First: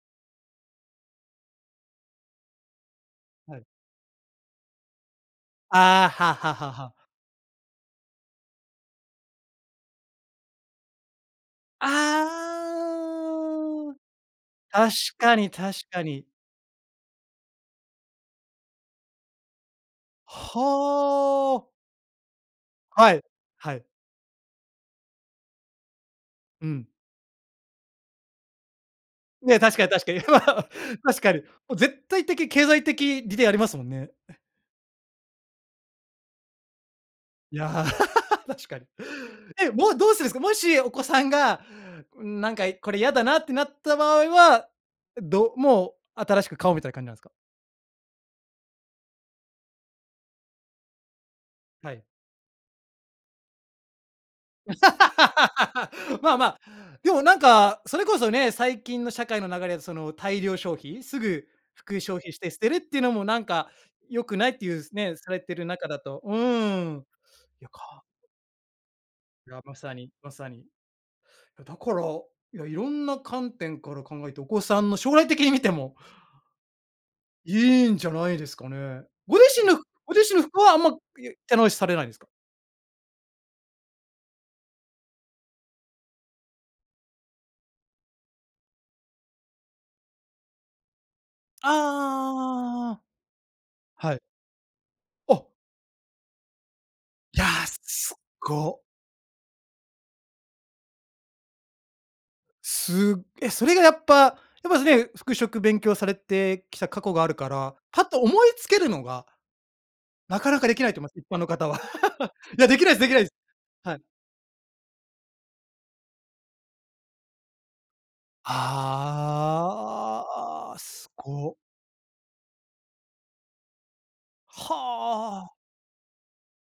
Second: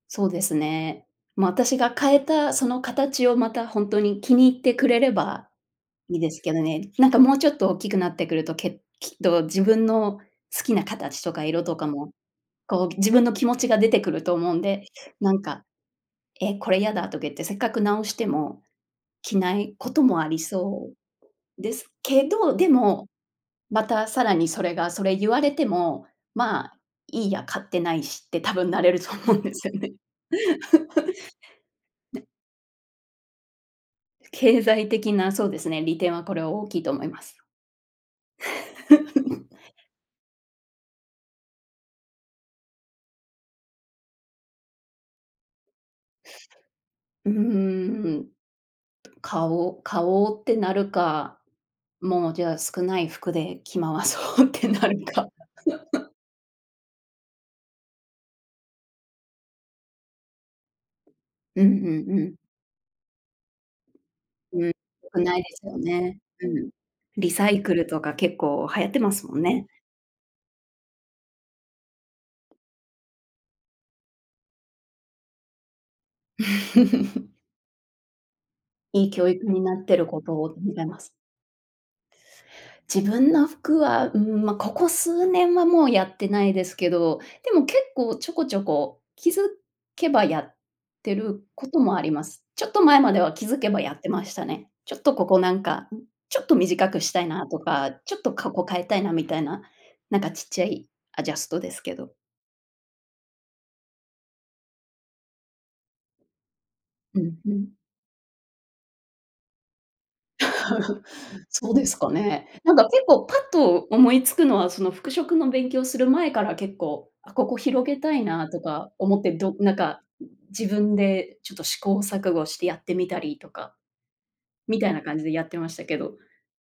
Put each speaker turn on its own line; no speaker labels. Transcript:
そうですね。まあ、私が変えた、その形を、ま
はい。
た、ほんとに気に入ってくれれば
ああ、
いい
は
で
あ
す
は
け
あ
ど
はあは
ね。
あ。
なんか、もうちょっと大きくなってくると、けっきっと自分の好きな形とか色とかも、
あ
こう、自分の気持ちが出
あ。
てくると思うんで、
確
な
か
ん
に
か、
確かに。
え、これやだ。とか言って、せっかく直しても着ないこともありそう
はあ。
ですけど、でも、
はい、は
ま
い。
た、さらに、それがそれゆわれても、ま
う
あ、
ん。
いいや、買ってないし。って多分なれると思うんで
ね、
すよ
確かに
ね。
確かに 確かに。もう、絶
ね。
対的、経済的、利でありますもんね。
経済的な、そうですね、利点は、これは、大きいと思います。
いや、確かに。え、もう、どうするんすか？もしお子さんが、「うーん。なんか、これ、やだな」ってなった場合は、どもう、新しく買おうみたいな感じなんですか？
うーん。買おう買おうってなるか、
はい。
もう、じゃあ、少ない服で着回そうってなるか。
まあまあ、でも、なんか、それこそね、最近の社会の流れで、その、大量消費、すぐ、
うんう
服、消
んう
費
ん。
して捨てるっていうのも、なんか、良くない
う
っ
ー
て
ん。よ
いうすね、
く
さ
な
れ
いで
て
す
る
よ
中だ
ね。
とう
うーん。
ーん。
リサイ
よ
クルと
か
か結構流行ってますもん
いや、
ね。
まさにまさに。だから、いや、いろんな観点から考えて、お子さんの将来的に見ても いいんじゃないですかね。
いい教
ご
育に
自身
な
の
ってる
ご
こ
自
と
身の
を
服は、あん
願い
ま、
ます。
いえ手直しされないんですか？
自分の服は、うーん。まあ、ここ数年はもうやってないですけど、でも、結構ちょこちょこ気づけばやってる
ああああああ
こともあります。ちょっと
あああああ
前
あ。
までは気づけばやって
はい。
ましたね。ちょっとここ、
お。
なんか、んちょっと短くしたい
い
な
や、
と
す
か、
す
ちょっ
っ
とかこ変
ご。
えたいなみたいな、なんか、ちっちゃいアジャストですけど。
すえ、それがやっぱやっぱね、服飾勉強されてきた過去
う
がある
んう
か
ん。
ら、パッと思いつけるのがなかなかできないと 思います、一般の方
そう
は。
ですかね。
いや
なん
でき
か、
ないです
結
できない
構、
です。
パッと
はい。
思いつくのは、その、服飾の勉強する前から結構、あ、ここ広げたいなとか思って、どなんか、自
ああ、
分
す
で、ちょ
ご。
っと、試行錯誤してやってみたりとか。
は
みたいな感じでやっ
あ。
てましたけど。